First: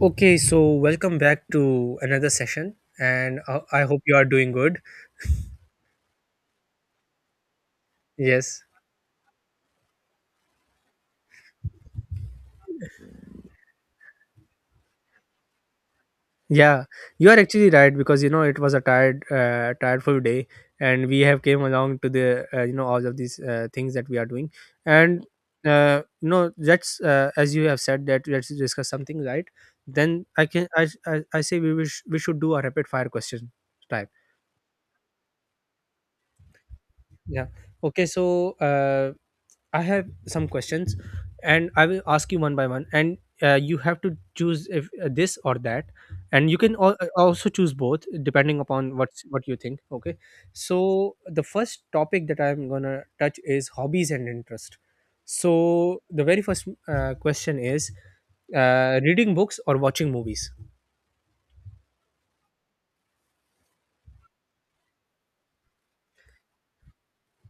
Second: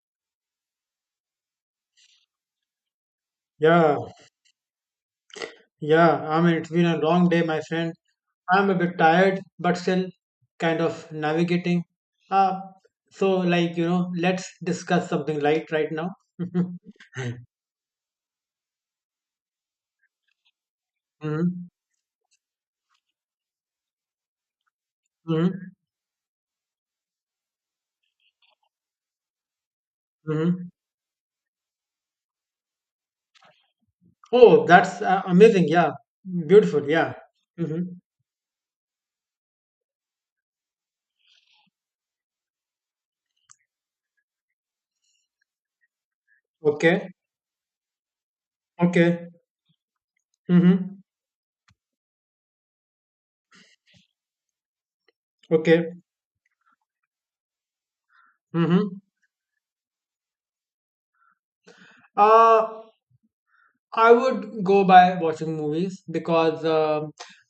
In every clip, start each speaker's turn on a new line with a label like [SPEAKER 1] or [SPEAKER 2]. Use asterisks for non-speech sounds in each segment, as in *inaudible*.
[SPEAKER 1] Okay, so welcome back to another session, and I
[SPEAKER 2] Yeah,
[SPEAKER 1] hope you are doing good.
[SPEAKER 2] yeah. I mean, it's been a long day, my friend.
[SPEAKER 1] Yes,
[SPEAKER 2] I'm a bit tired, but still kind of navigating. Uh, let's discuss something light right now. *laughs*
[SPEAKER 1] yeah, you are actually right because you know it was a tired, tiredful day, and we have came
[SPEAKER 2] hmm
[SPEAKER 1] along to the you know all of these things that we are doing, and
[SPEAKER 2] hmm
[SPEAKER 1] you know let's as you have said that let's discuss something right. Then I can
[SPEAKER 2] hmm
[SPEAKER 1] I say we wish we should do a rapid fire question type.
[SPEAKER 2] Oh, that's amazing. Yeah, beautiful. Yeah.
[SPEAKER 1] Yeah.
[SPEAKER 2] hmm
[SPEAKER 1] Okay, so I have some questions, and I will ask you one by one, and you have to choose if this or that, and you can
[SPEAKER 2] Okay.
[SPEAKER 1] also choose both depending upon what's
[SPEAKER 2] Okay.
[SPEAKER 1] what you think. Okay,
[SPEAKER 2] hmm
[SPEAKER 1] so the first topic that I'm gonna touch is hobbies and interest.
[SPEAKER 2] Okay.
[SPEAKER 1] So the very first question is
[SPEAKER 2] hmm
[SPEAKER 1] reading books or watching movies.
[SPEAKER 2] Uh, I would go by watching movies because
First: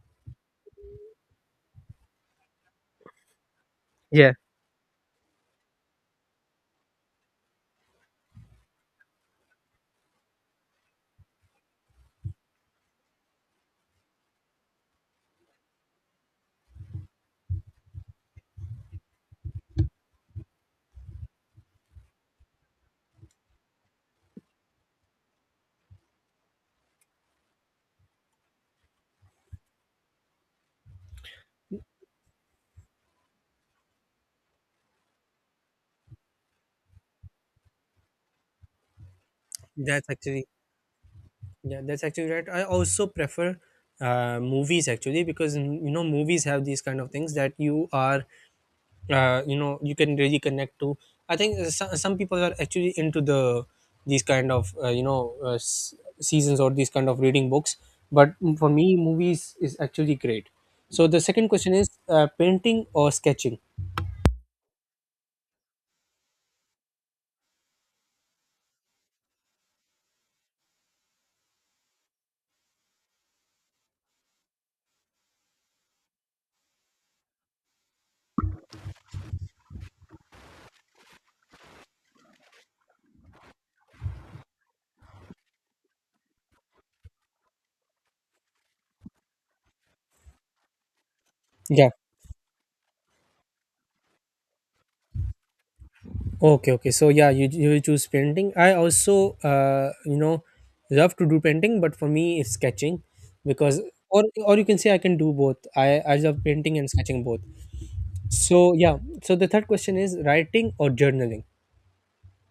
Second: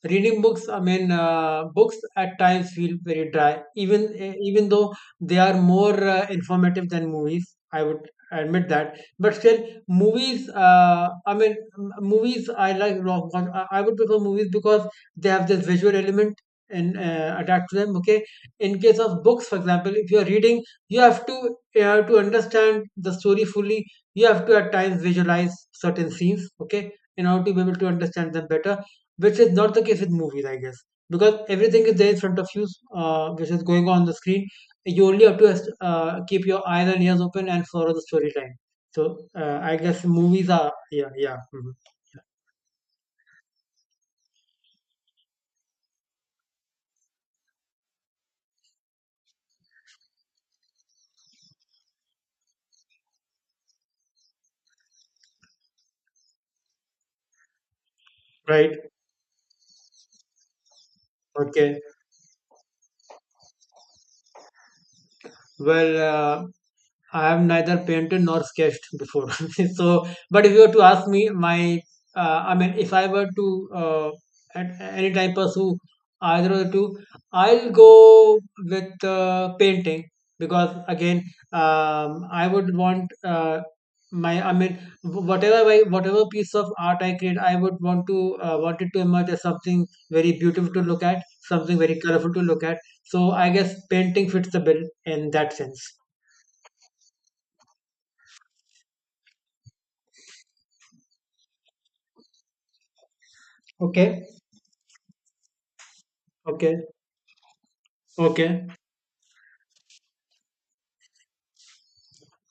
[SPEAKER 2] reading books. I mean, books at times feel very dry,
[SPEAKER 1] Yeah,
[SPEAKER 2] even though they are more informative than movies. I would admit that, but still, movies. I mean, movies. I like. Lo- wa- I would prefer movies because they have this visual element and attached to them. Okay, in case of books, for example, if you are reading, you have to understand the story fully. You have to at times visualize certain scenes, okay, in order to be able to understand them better, which is not the case with movies, I guess, because everything is there in front of you, which is going on the screen. You only have to keep your eyes and ears open and follow the storyline. So I guess
[SPEAKER 1] that's actually
[SPEAKER 2] movies are yeah, yeah, mhm.
[SPEAKER 1] yeah, that's actually right. I also prefer movies actually because you know movies have these kind of things that you are you know you can really connect to. I think some people are actually into the these kind of you know seasons or these kind of reading books, but for
[SPEAKER 2] Right.
[SPEAKER 1] me movies is actually great. So the second question
[SPEAKER 2] Okay,
[SPEAKER 1] is painting or sketching.
[SPEAKER 2] well uh, I have neither painted nor sketched before. *laughs* So, but if you were to ask me, my I mean, if I were to at any time pursue either of the two, I'll go with painting because again, I would want my I mean, wh- whatever I, whatever piece of art I create, I would want to want it to emerge as something very beautiful to look at, something
[SPEAKER 1] Yeah,
[SPEAKER 2] very colorful to look at. So, I guess painting fits the bill in that sense.
[SPEAKER 1] okay, okay, so yeah, you will choose painting. I also you know love to do painting, but for me it's sketching because
[SPEAKER 2] Okay.
[SPEAKER 1] or you can say I can do both. I love painting
[SPEAKER 2] Okay,
[SPEAKER 1] and sketching both.
[SPEAKER 2] okay.
[SPEAKER 1] So yeah, so the third question is writing or journaling.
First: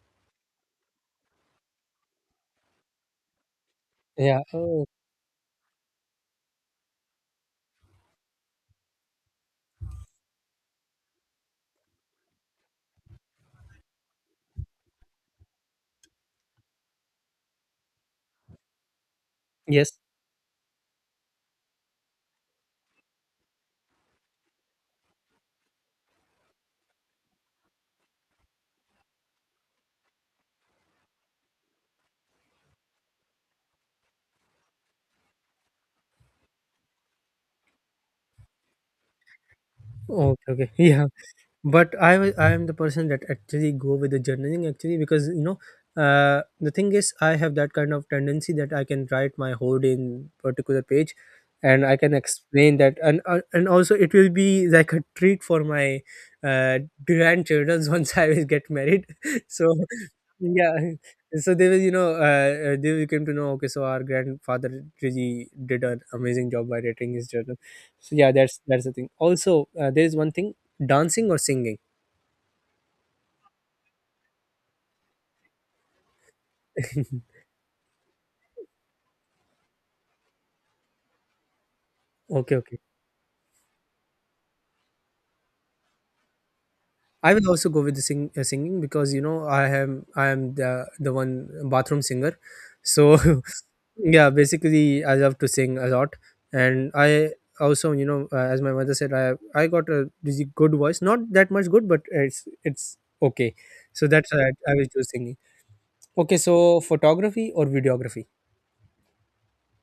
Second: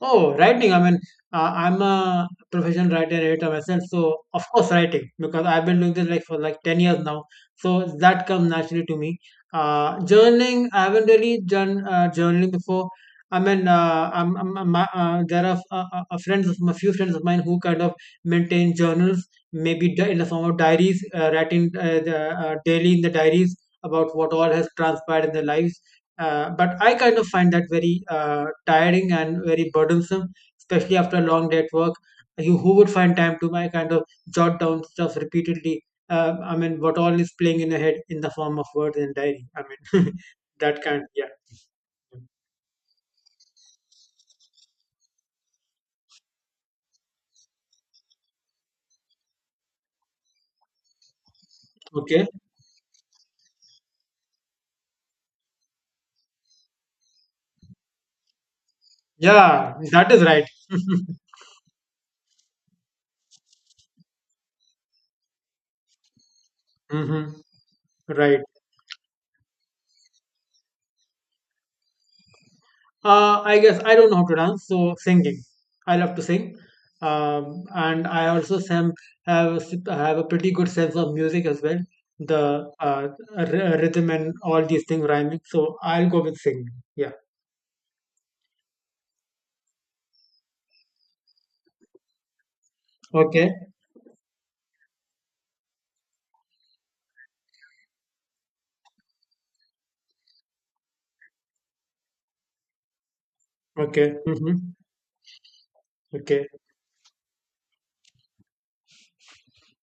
[SPEAKER 2] Oh, writing. I mean, I'm a professional writer and editor myself, so
[SPEAKER 1] Yeah.
[SPEAKER 2] of course
[SPEAKER 1] Oh,
[SPEAKER 2] writing because I've been doing this like for like 10 years now. So that comes naturally to me. Journaling, I haven't really done journaling before. I mean, I'm, there are friends of a few friends of mine who kind of maintain journals,
[SPEAKER 1] yes.
[SPEAKER 2] maybe in the form of diaries, writing daily in the diaries about what all has transpired in their lives. But I kind of find that very tiring and very burdensome, especially after a long day at work. You, who would find time to my kind of jot down stuff repeatedly? I mean, what all is playing in the head in the form of words and diary. I mean,
[SPEAKER 1] Okay.
[SPEAKER 2] *laughs*
[SPEAKER 1] Okay. *laughs*
[SPEAKER 2] that kind,
[SPEAKER 1] Yeah.
[SPEAKER 2] yeah.
[SPEAKER 1] But I am the person that actually go with the journaling actually because you know the thing is I have that kind of tendency that I can write my whole day in particular page, and I can
[SPEAKER 2] Okay.
[SPEAKER 1] explain that, and also it will be like a treat for my uh, grandchildren *laughs* once I will get married. *laughs*
[SPEAKER 2] Yeah,
[SPEAKER 1] So
[SPEAKER 2] that is right.
[SPEAKER 1] yeah, so they will you know they will come to know okay so our grandfather really did an amazing job by
[SPEAKER 2] *laughs*
[SPEAKER 1] writing his
[SPEAKER 2] hmm
[SPEAKER 1] journal. So yeah,
[SPEAKER 2] Right.
[SPEAKER 1] that's the thing. Also there is one thing. Dancing or singing?
[SPEAKER 2] I guess I don't know how to dance, so singing. I love to sing,
[SPEAKER 1] *laughs*
[SPEAKER 2] and I also have a, have a pretty good sense of music as well.
[SPEAKER 1] Okay,
[SPEAKER 2] The
[SPEAKER 1] okay.
[SPEAKER 2] rhythm and all these things rhyming. So I'll go with singing. Yeah.
[SPEAKER 1] I will also go with the singing because you know I am the one bathroom singer. So *laughs*
[SPEAKER 2] Okay.
[SPEAKER 1] yeah, basically I love to sing a lot, and I also you know as my mother said I got a really good voice, not that much good, but it's okay. So
[SPEAKER 2] Okay.
[SPEAKER 1] that's why I,
[SPEAKER 2] Mm-hmm.
[SPEAKER 1] I will choose singing. Okay,
[SPEAKER 2] Okay.
[SPEAKER 1] so photography or videography?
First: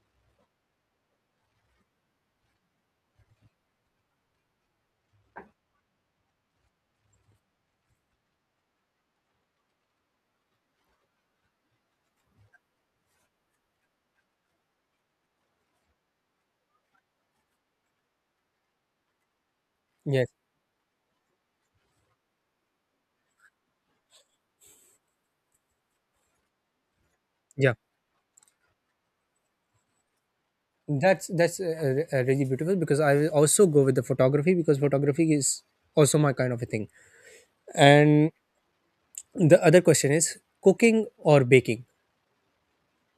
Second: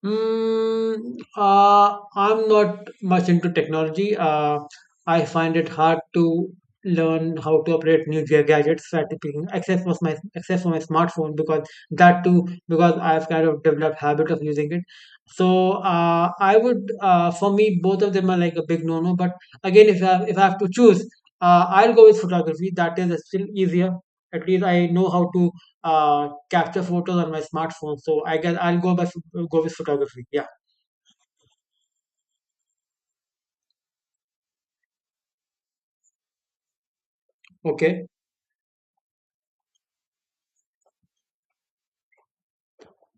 [SPEAKER 2] I'm not much into technology. I find it hard to learn how to operate new gadgets, that being- except for my smartphone, because that too, because I've kind of developed habit of using it. So I would, for me, both of them are like a big no-no. But again,
[SPEAKER 1] Yes.
[SPEAKER 2] if I have to choose, I'll go with photography. That is still easier. At least I know how to capture photos on my
[SPEAKER 1] Yeah.
[SPEAKER 2] smartphone. So I guess I'll go with photography. Yeah.
[SPEAKER 1] That's really beautiful because I will also go with the photography because photography is also my kind of a thing.
[SPEAKER 2] Okay.
[SPEAKER 1] And the other question is cooking or baking.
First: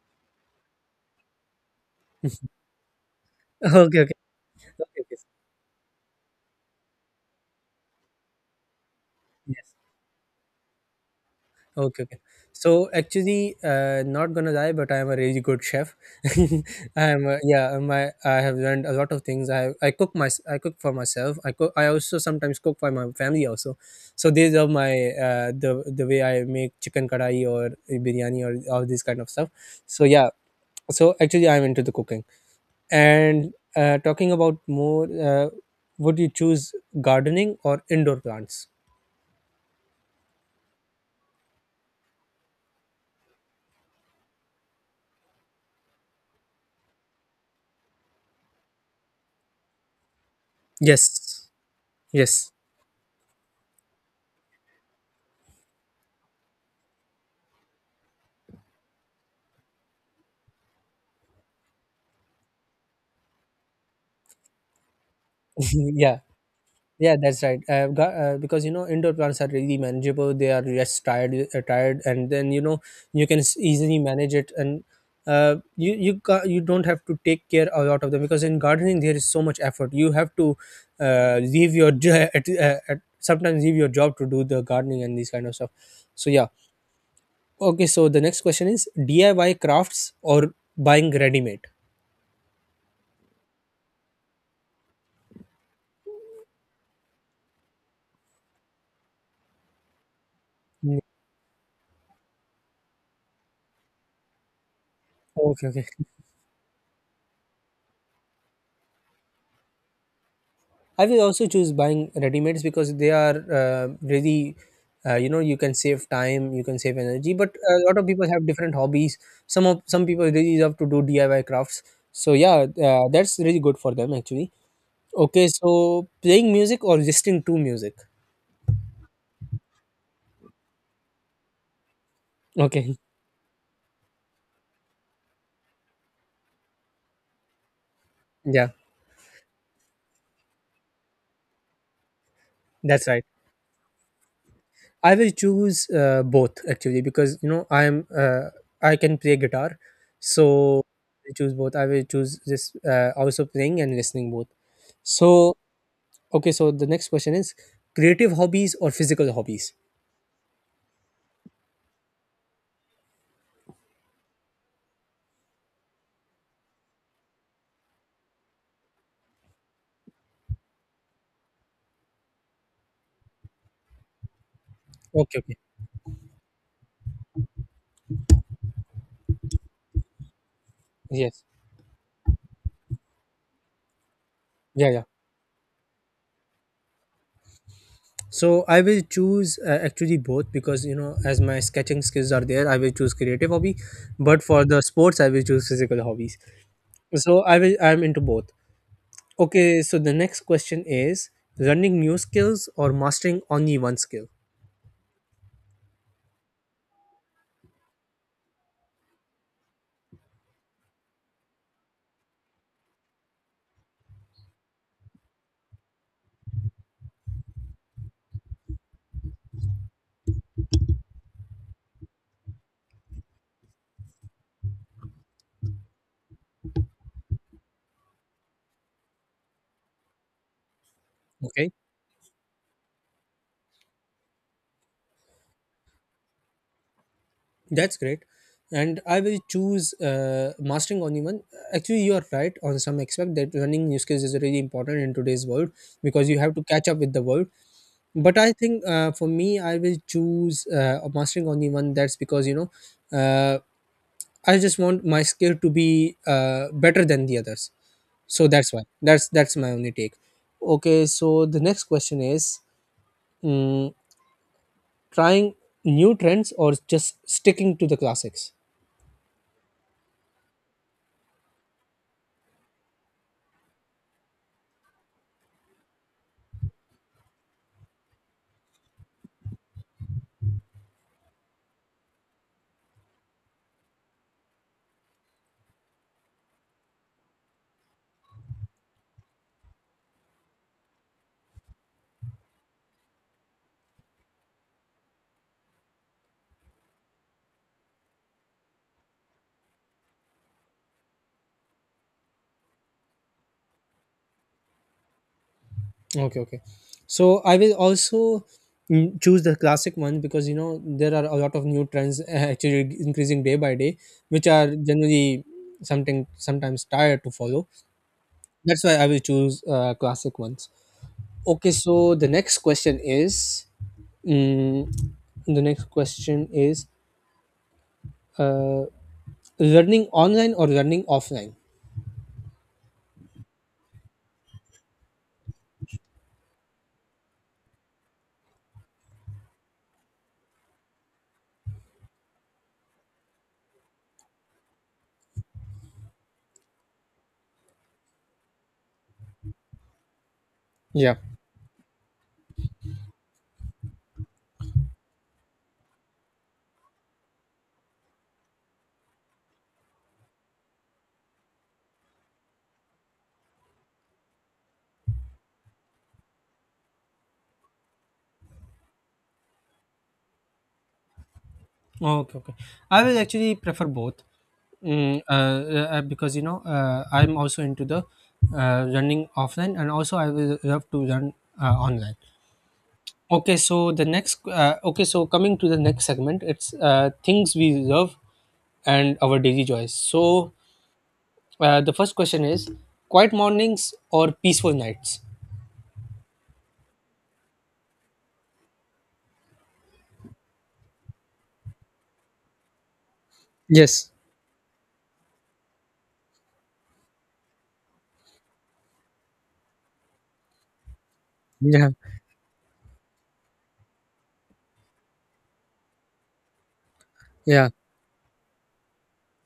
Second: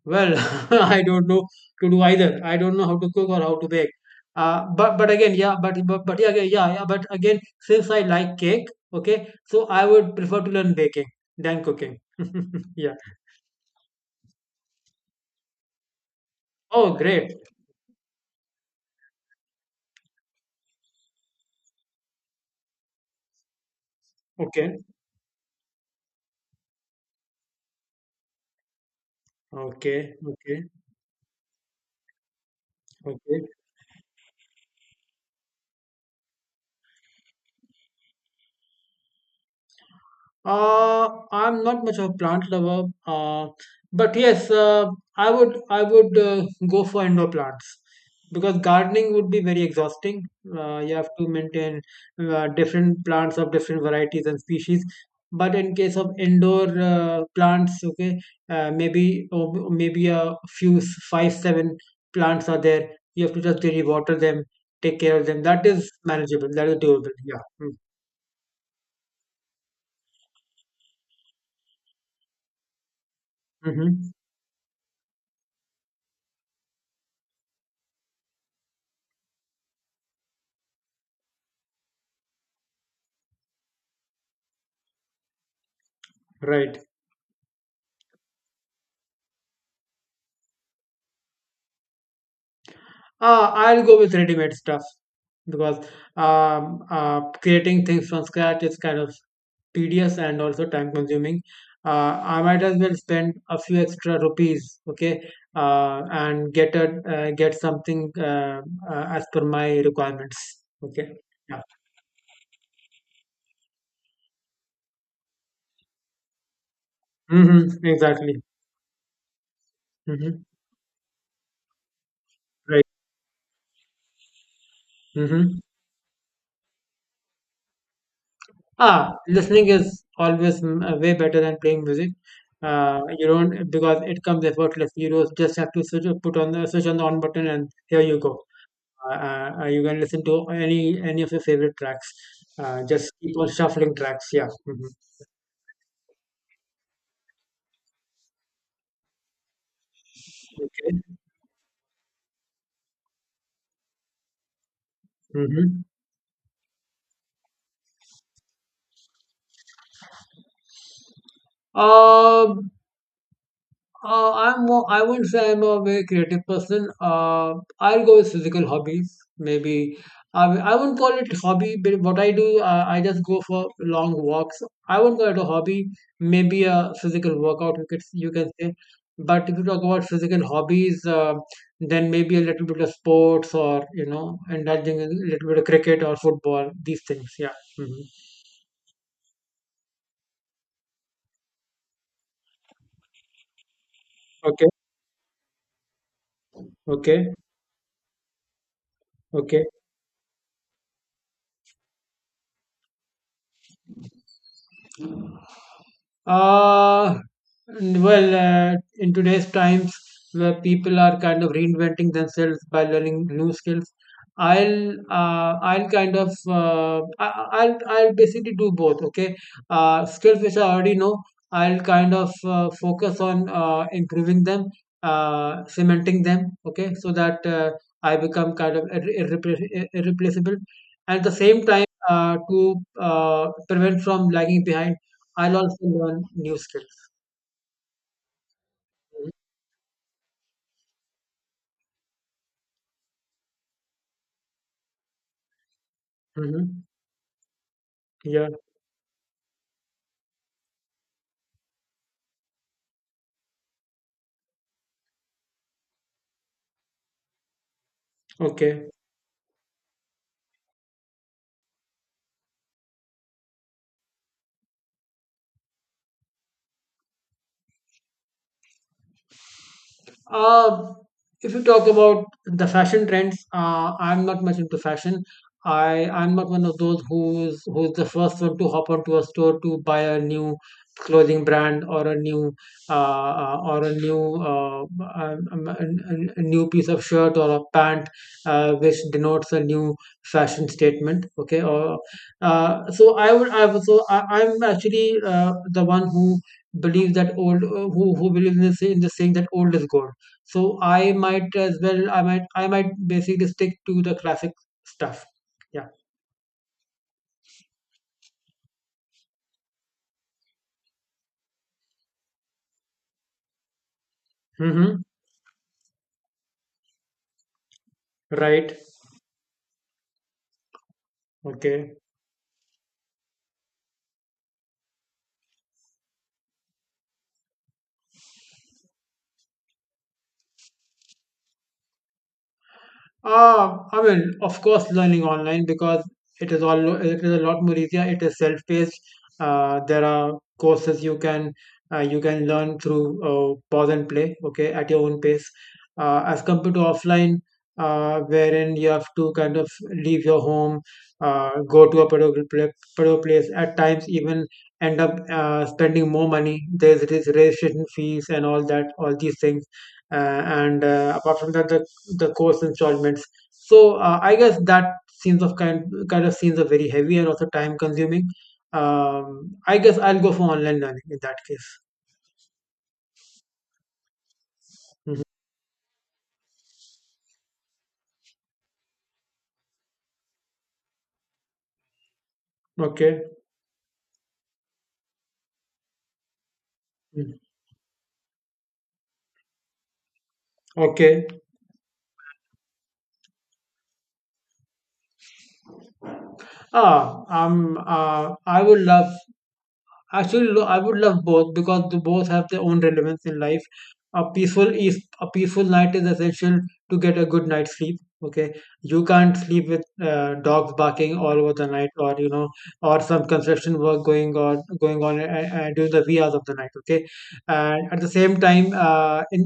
[SPEAKER 2] Well, *laughs* I don't know to do either. I don't know how to cook or how
[SPEAKER 1] *laughs*
[SPEAKER 2] to
[SPEAKER 1] Okay,
[SPEAKER 2] bake.
[SPEAKER 1] okay, okay.
[SPEAKER 2] But again, yeah. But yeah, yeah, yeah, yeah. But again, since I like cake, okay,
[SPEAKER 1] Okay.
[SPEAKER 2] so I would prefer to learn baking than cooking.
[SPEAKER 1] Okay, okay.
[SPEAKER 2] *laughs*
[SPEAKER 1] So
[SPEAKER 2] Yeah.
[SPEAKER 1] actually, not gonna lie, but I am a really good chef. *laughs*
[SPEAKER 2] Oh,
[SPEAKER 1] I am, a,
[SPEAKER 2] great.
[SPEAKER 1] yeah, my I have learned a lot of things. I cook for myself. I cook. I also sometimes cook for my family also. So these are
[SPEAKER 2] Okay.
[SPEAKER 1] my the way I make chicken kadai or biryani or all this kind of stuff. So
[SPEAKER 2] Okay.
[SPEAKER 1] yeah,
[SPEAKER 2] Okay.
[SPEAKER 1] so actually I'm into the cooking.
[SPEAKER 2] Okay.
[SPEAKER 1] And talking about more, would you choose gardening or indoor plants?
[SPEAKER 2] I'm not much of a plant lover, but yes, I would go for indoor plants because gardening would be very exhausting. You have to
[SPEAKER 1] Yes.
[SPEAKER 2] maintain
[SPEAKER 1] Yes.
[SPEAKER 2] different plants of different varieties and species. But in case of indoor plants, okay, maybe a few five, seven plants are there. You have to just daily water them, take care of them. That
[SPEAKER 1] *laughs*
[SPEAKER 2] is
[SPEAKER 1] Yeah.
[SPEAKER 2] manageable. That is doable.
[SPEAKER 1] Yeah, that's
[SPEAKER 2] Yeah.
[SPEAKER 1] right.
[SPEAKER 2] Mm-hmm.
[SPEAKER 1] I've got because you know indoor plants are really manageable. They are less tired, tired, and then you know you can easily
[SPEAKER 2] Mm-hmm.
[SPEAKER 1] manage it, and you don't have to take care a lot of them because in gardening there is so much effort. You have to leave your *laughs* at, sometimes leave your job to do the gardening and these kind of stuff. So yeah,
[SPEAKER 2] Right.
[SPEAKER 1] okay. So the next question is DIY crafts or buying ready made.
[SPEAKER 2] I'll go with ready-made stuff because creating things from scratch is kind of tedious and also
[SPEAKER 1] Mm,
[SPEAKER 2] time-consuming. I might as well spend a few extra rupees, okay,
[SPEAKER 1] Okay, okay.
[SPEAKER 2] and get something as per my requirements,
[SPEAKER 1] I
[SPEAKER 2] okay.
[SPEAKER 1] will also
[SPEAKER 2] Yeah.
[SPEAKER 1] choose buying ready-mades because they are really, you know, you can save time, you can save energy. But a
[SPEAKER 2] Mm-hmm.
[SPEAKER 1] lot of people
[SPEAKER 2] Exactly.
[SPEAKER 1] have different hobbies. Some people
[SPEAKER 2] Mm-hmm.
[SPEAKER 1] really love to do DIY crafts. So yeah,
[SPEAKER 2] Right.
[SPEAKER 1] that's really good for them actually. Okay,
[SPEAKER 2] Mm-hmm.
[SPEAKER 1] so playing music or listening to music.
[SPEAKER 2] Ah, listening is always way better than playing music.
[SPEAKER 1] Okay,
[SPEAKER 2] You don't because it comes effortless. You don't just have to switch, put on the on button, and here you go.
[SPEAKER 1] yeah,
[SPEAKER 2] You can listen to any of your favorite tracks.
[SPEAKER 1] that's
[SPEAKER 2] Just
[SPEAKER 1] right.
[SPEAKER 2] keep on shuffling tracks. Yeah. hmm
[SPEAKER 1] I will choose both actually because you know I'm I can play guitar, so
[SPEAKER 2] Okay.
[SPEAKER 1] I choose both. I will choose this also playing and listening both. So
[SPEAKER 2] Mm-hmm.
[SPEAKER 1] okay, so the next question is creative hobbies or physical hobbies?
[SPEAKER 2] Um, I'm more, I wouldn't say I'm a very creative person. I'll go with physical hobbies, maybe. I wouldn't call it hobby, but what I do, I just go for long walks. I wouldn't call it
[SPEAKER 1] Okay,
[SPEAKER 2] a
[SPEAKER 1] okay.
[SPEAKER 2] hobby, maybe a physical workout, you can say. But if you talk about physical hobbies,
[SPEAKER 1] Yes.
[SPEAKER 2] then maybe a little bit of sports or, you know,
[SPEAKER 1] Yeah,
[SPEAKER 2] indulging
[SPEAKER 1] yeah.
[SPEAKER 2] in a little bit of cricket or football, these things. Yeah. hmm
[SPEAKER 1] So I will choose actually both because you know as my sketching skills are there, I will choose creative hobby, but
[SPEAKER 2] Okay.
[SPEAKER 1] for the sports I will choose physical hobbies.
[SPEAKER 2] Okay.
[SPEAKER 1] So I'm into both.
[SPEAKER 2] Okay.
[SPEAKER 1] Okay, so the next question is learning new skills or mastering only one skill.
[SPEAKER 2] Uh, in today's times where people are kind of reinventing themselves by learning new skills, I'll kind of I- I'll basically do both. Okay, skills which I already know, I'll kind of focus on improving them, cementing them. Okay, so that I become kind of irreplaceable. At the same
[SPEAKER 1] Okay.
[SPEAKER 2] time, to prevent from lagging behind. I'll also learn new skills.
[SPEAKER 1] That's great. And I will choose mastering only one. Actually, you are right on some aspect that learning new skills is really important in today's world because you have to
[SPEAKER 2] Mm-hmm.
[SPEAKER 1] catch up with the world. But
[SPEAKER 2] Yeah.
[SPEAKER 1] I think for me, I will choose mastering only one. That's because you know, uh, I just want my skill to be better than the others. So that's why.
[SPEAKER 2] Okay.
[SPEAKER 1] That's my only take. Okay. So the next question is: mm, trying new trends or just sticking to the classics?
[SPEAKER 2] Uh, if you talk about the fashion trends, I'm not much into fashion. I'm not one of those who's the first one to hop onto a store to buy a new clothing brand or a new piece of shirt or a pant which denotes a new fashion statement. Okay, or so I would- so I, I'm actually the one who believes that old who believes in the, in the saying that old is gold. So I might as well I might basically stick to the classic stuff. Yeah.
[SPEAKER 1] Okay, okay. So I will also choose the classic one because you know there are a lot of new trends *laughs* actually increasing day by day, which are
[SPEAKER 2] Mm-hmm.
[SPEAKER 1] generally something sometimes tired to follow.
[SPEAKER 2] Right.
[SPEAKER 1] That's why I will choose classic ones. Okay,
[SPEAKER 2] Okay.
[SPEAKER 1] so the next question is, mm, the next question is, uh, learning online or learning offline?
[SPEAKER 2] I mean, of course, learning online because it is a lot more easier. It is self-paced. There are courses you can learn through pause and play, okay, at your own pace, as compared to offline, wherein you have to kind of leave your home,
[SPEAKER 1] Yeah.
[SPEAKER 2] go to a particular place. At times, even end up spending more money. There's this registration fees and all that, all these things. Uh, and apart from that, the course installments. So I guess that scenes of kind kind of scenes are very heavy and also time consuming. I guess I'll go for online learning in that case.
[SPEAKER 1] Oh, okay, okay. I will actually prefer both, because you know I'm also into the running offline, and also I will love to run online.
[SPEAKER 2] Okay.
[SPEAKER 1] Okay, so the okay, so coming to the next segment, it's
[SPEAKER 2] Mm.
[SPEAKER 1] things we love and our daily joys. So
[SPEAKER 2] Okay.
[SPEAKER 1] the first question is, quiet mornings or peaceful nights?
[SPEAKER 2] Ah, um, uh, I would love I would love both because the both have their own relevance in life.
[SPEAKER 1] Yes.
[SPEAKER 2] A peaceful night is essential to get a good night's sleep. Okay, you can't sleep with dogs barking all over the night,
[SPEAKER 1] Yeah.
[SPEAKER 2] or you know, or some construction work going on during the wee hours of the night. Okay,
[SPEAKER 1] Yeah.
[SPEAKER 2] and at the same time, uh, in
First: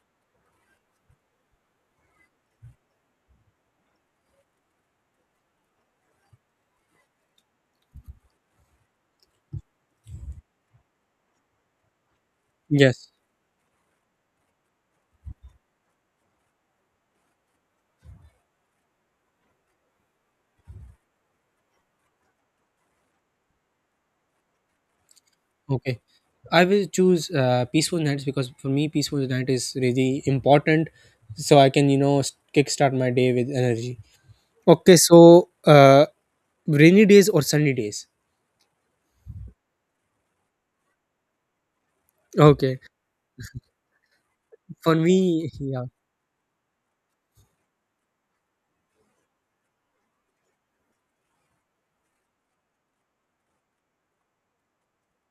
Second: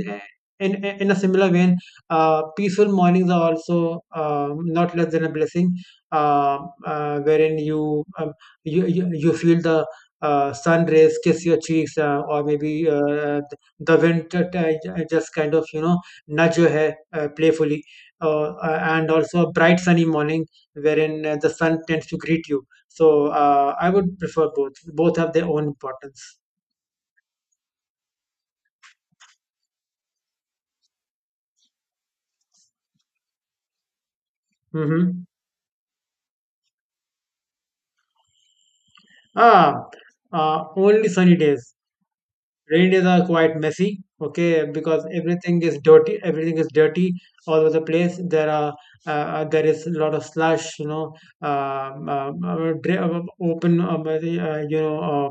[SPEAKER 2] in in a similar vein, peaceful mornings are also not less than a blessing, uh, wherein you, you feel the sun rays kiss your cheeks, or maybe
[SPEAKER 1] Yes.
[SPEAKER 2] the wind just kind of, you know, nudge your hair playfully, and also a bright sunny morning wherein the sun tends to greet you. So I would prefer both. Both have their own
[SPEAKER 1] Okay.
[SPEAKER 2] importance.
[SPEAKER 1] I will choose peaceful nights because for me, peaceful night is really important. So I can, you know, kickstart my day with energy. Okay.
[SPEAKER 2] hmm
[SPEAKER 1] So rainy days or sunny days?
[SPEAKER 2] ah uh, only sunny days.
[SPEAKER 1] Okay.
[SPEAKER 2] Rainy days are quite messy, okay,
[SPEAKER 1] For
[SPEAKER 2] because
[SPEAKER 1] me, *laughs*
[SPEAKER 2] everything is
[SPEAKER 1] yeah.
[SPEAKER 2] dirty. Everything is dirty all over the place. There is a lot of slush, you know, open,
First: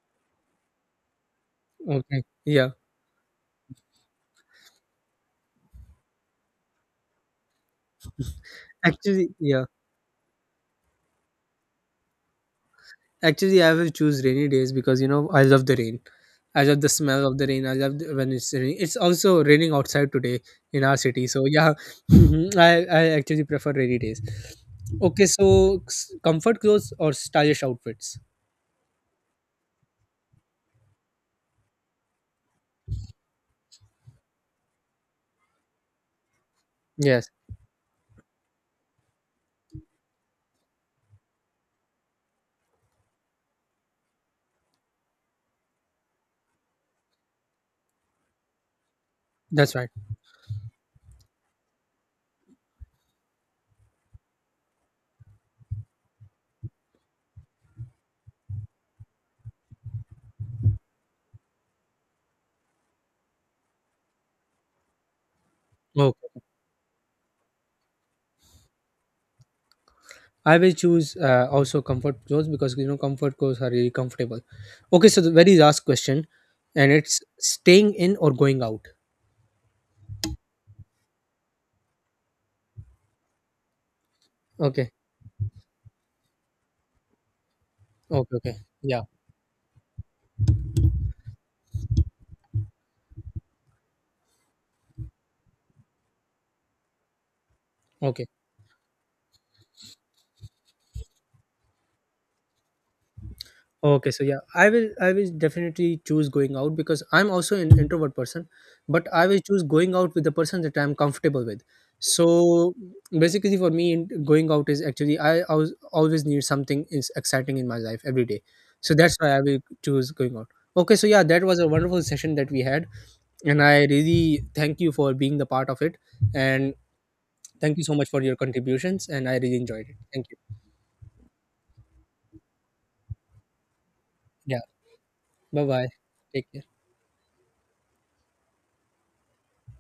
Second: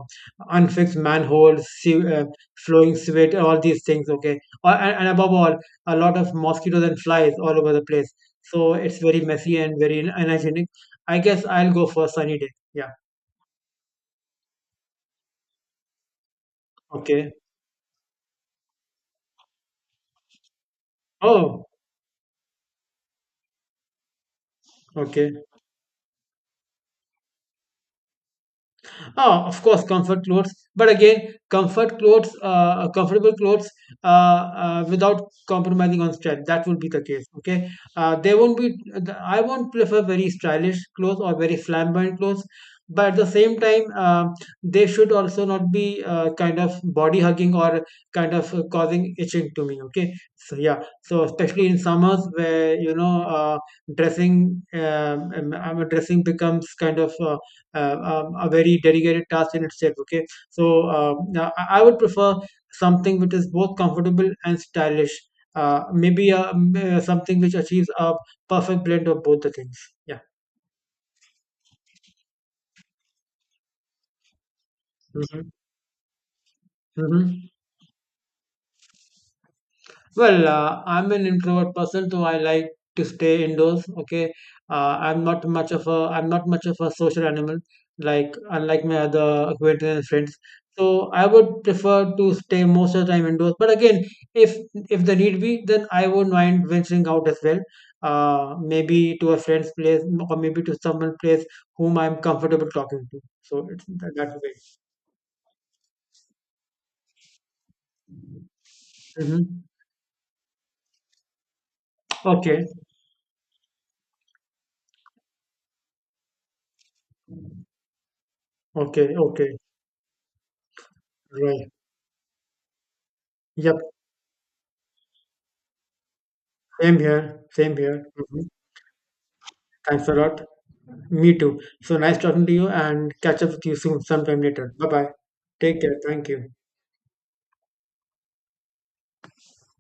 [SPEAKER 2] unfixed manholes,
[SPEAKER 1] Okay. Yeah.
[SPEAKER 2] flowing sewage, all these things, okay. And above all, a lot of mosquitoes and flies all over the place. So it's very
[SPEAKER 1] Actually,
[SPEAKER 2] messy
[SPEAKER 1] yeah.
[SPEAKER 2] and very unhygienic. I guess I'll go for a sunny day. Yeah.
[SPEAKER 1] Actually, I will choose rainy days because you know I love the rain. I love the smell
[SPEAKER 2] Okay.
[SPEAKER 1] of the rain. I love the, when it's raining. It's also raining outside today in our city. So
[SPEAKER 2] Oh.
[SPEAKER 1] yeah, *laughs* I actually prefer rainy days. Okay,
[SPEAKER 2] Okay.
[SPEAKER 1] so comfort clothes or stylish outfits?
[SPEAKER 2] Oh, of course, comfort clothes. But again, comfortable clothes, without compromising on style. That would be the case.
[SPEAKER 1] Yes,
[SPEAKER 2] Okay, they won't be. I won't prefer very stylish clothes or very flamboyant clothes. But at the same time, they should also not be kind of body hugging or kind of causing itching to
[SPEAKER 1] that's
[SPEAKER 2] me.
[SPEAKER 1] right.
[SPEAKER 2] Okay, so yeah, so especially in summers where you know dressing becomes kind of. A very dedicated task in itself. Okay, so now I would prefer something which is both comfortable and stylish.
[SPEAKER 1] Okay.
[SPEAKER 2] Something which achieves a perfect blend of both the things. Yeah.
[SPEAKER 1] I will choose also comfort clothes because you know comfort clothes are really comfortable. Okay, so the
[SPEAKER 2] hmm
[SPEAKER 1] very last question, and it's
[SPEAKER 2] hmm
[SPEAKER 1] staying in or going out.
[SPEAKER 2] Well, I'm an introvert person, so I like to stay indoors. Okay,
[SPEAKER 1] Okay,
[SPEAKER 2] I'm not much of a I'm not much of a social animal, like
[SPEAKER 1] okay, okay.
[SPEAKER 2] unlike my
[SPEAKER 1] Yeah,
[SPEAKER 2] other acquaintances and friends. So I would prefer to stay most of the time indoors. But again, if if the need be, then I won't mind venturing out as well.
[SPEAKER 1] okay.
[SPEAKER 2] Maybe to a friend's place, or maybe to someone place whom I'm comfortable talking to. So it's
[SPEAKER 1] Okay, so
[SPEAKER 2] that
[SPEAKER 1] yeah,
[SPEAKER 2] way.
[SPEAKER 1] I will definitely choose going out because I'm also an introvert person, but I will choose
[SPEAKER 2] Hmm
[SPEAKER 1] going out with the person that I'm comfortable with.
[SPEAKER 2] Okay,
[SPEAKER 1] So basically, for me, going out is actually I always need something is exciting in my life every day. So
[SPEAKER 2] okay,
[SPEAKER 1] that's why I
[SPEAKER 2] okay,
[SPEAKER 1] will choose going out. Okay, so yeah, that was a
[SPEAKER 2] right.
[SPEAKER 1] wonderful session that we had, and I
[SPEAKER 2] Yep.
[SPEAKER 1] really thank you for being the part of it, and
[SPEAKER 2] Same here. Same
[SPEAKER 1] thank you so
[SPEAKER 2] here.
[SPEAKER 1] much for your
[SPEAKER 2] Mhm.
[SPEAKER 1] contributions, and I really enjoyed it.
[SPEAKER 2] Thanks a
[SPEAKER 1] Thank
[SPEAKER 2] lot.
[SPEAKER 1] you.
[SPEAKER 2] Me too. So nice talking to you and catch up with you soon, sometime
[SPEAKER 1] Yeah,
[SPEAKER 2] later. Bye bye.
[SPEAKER 1] bye
[SPEAKER 2] Take
[SPEAKER 1] bye.
[SPEAKER 2] care. Thank you.
[SPEAKER 1] Take care.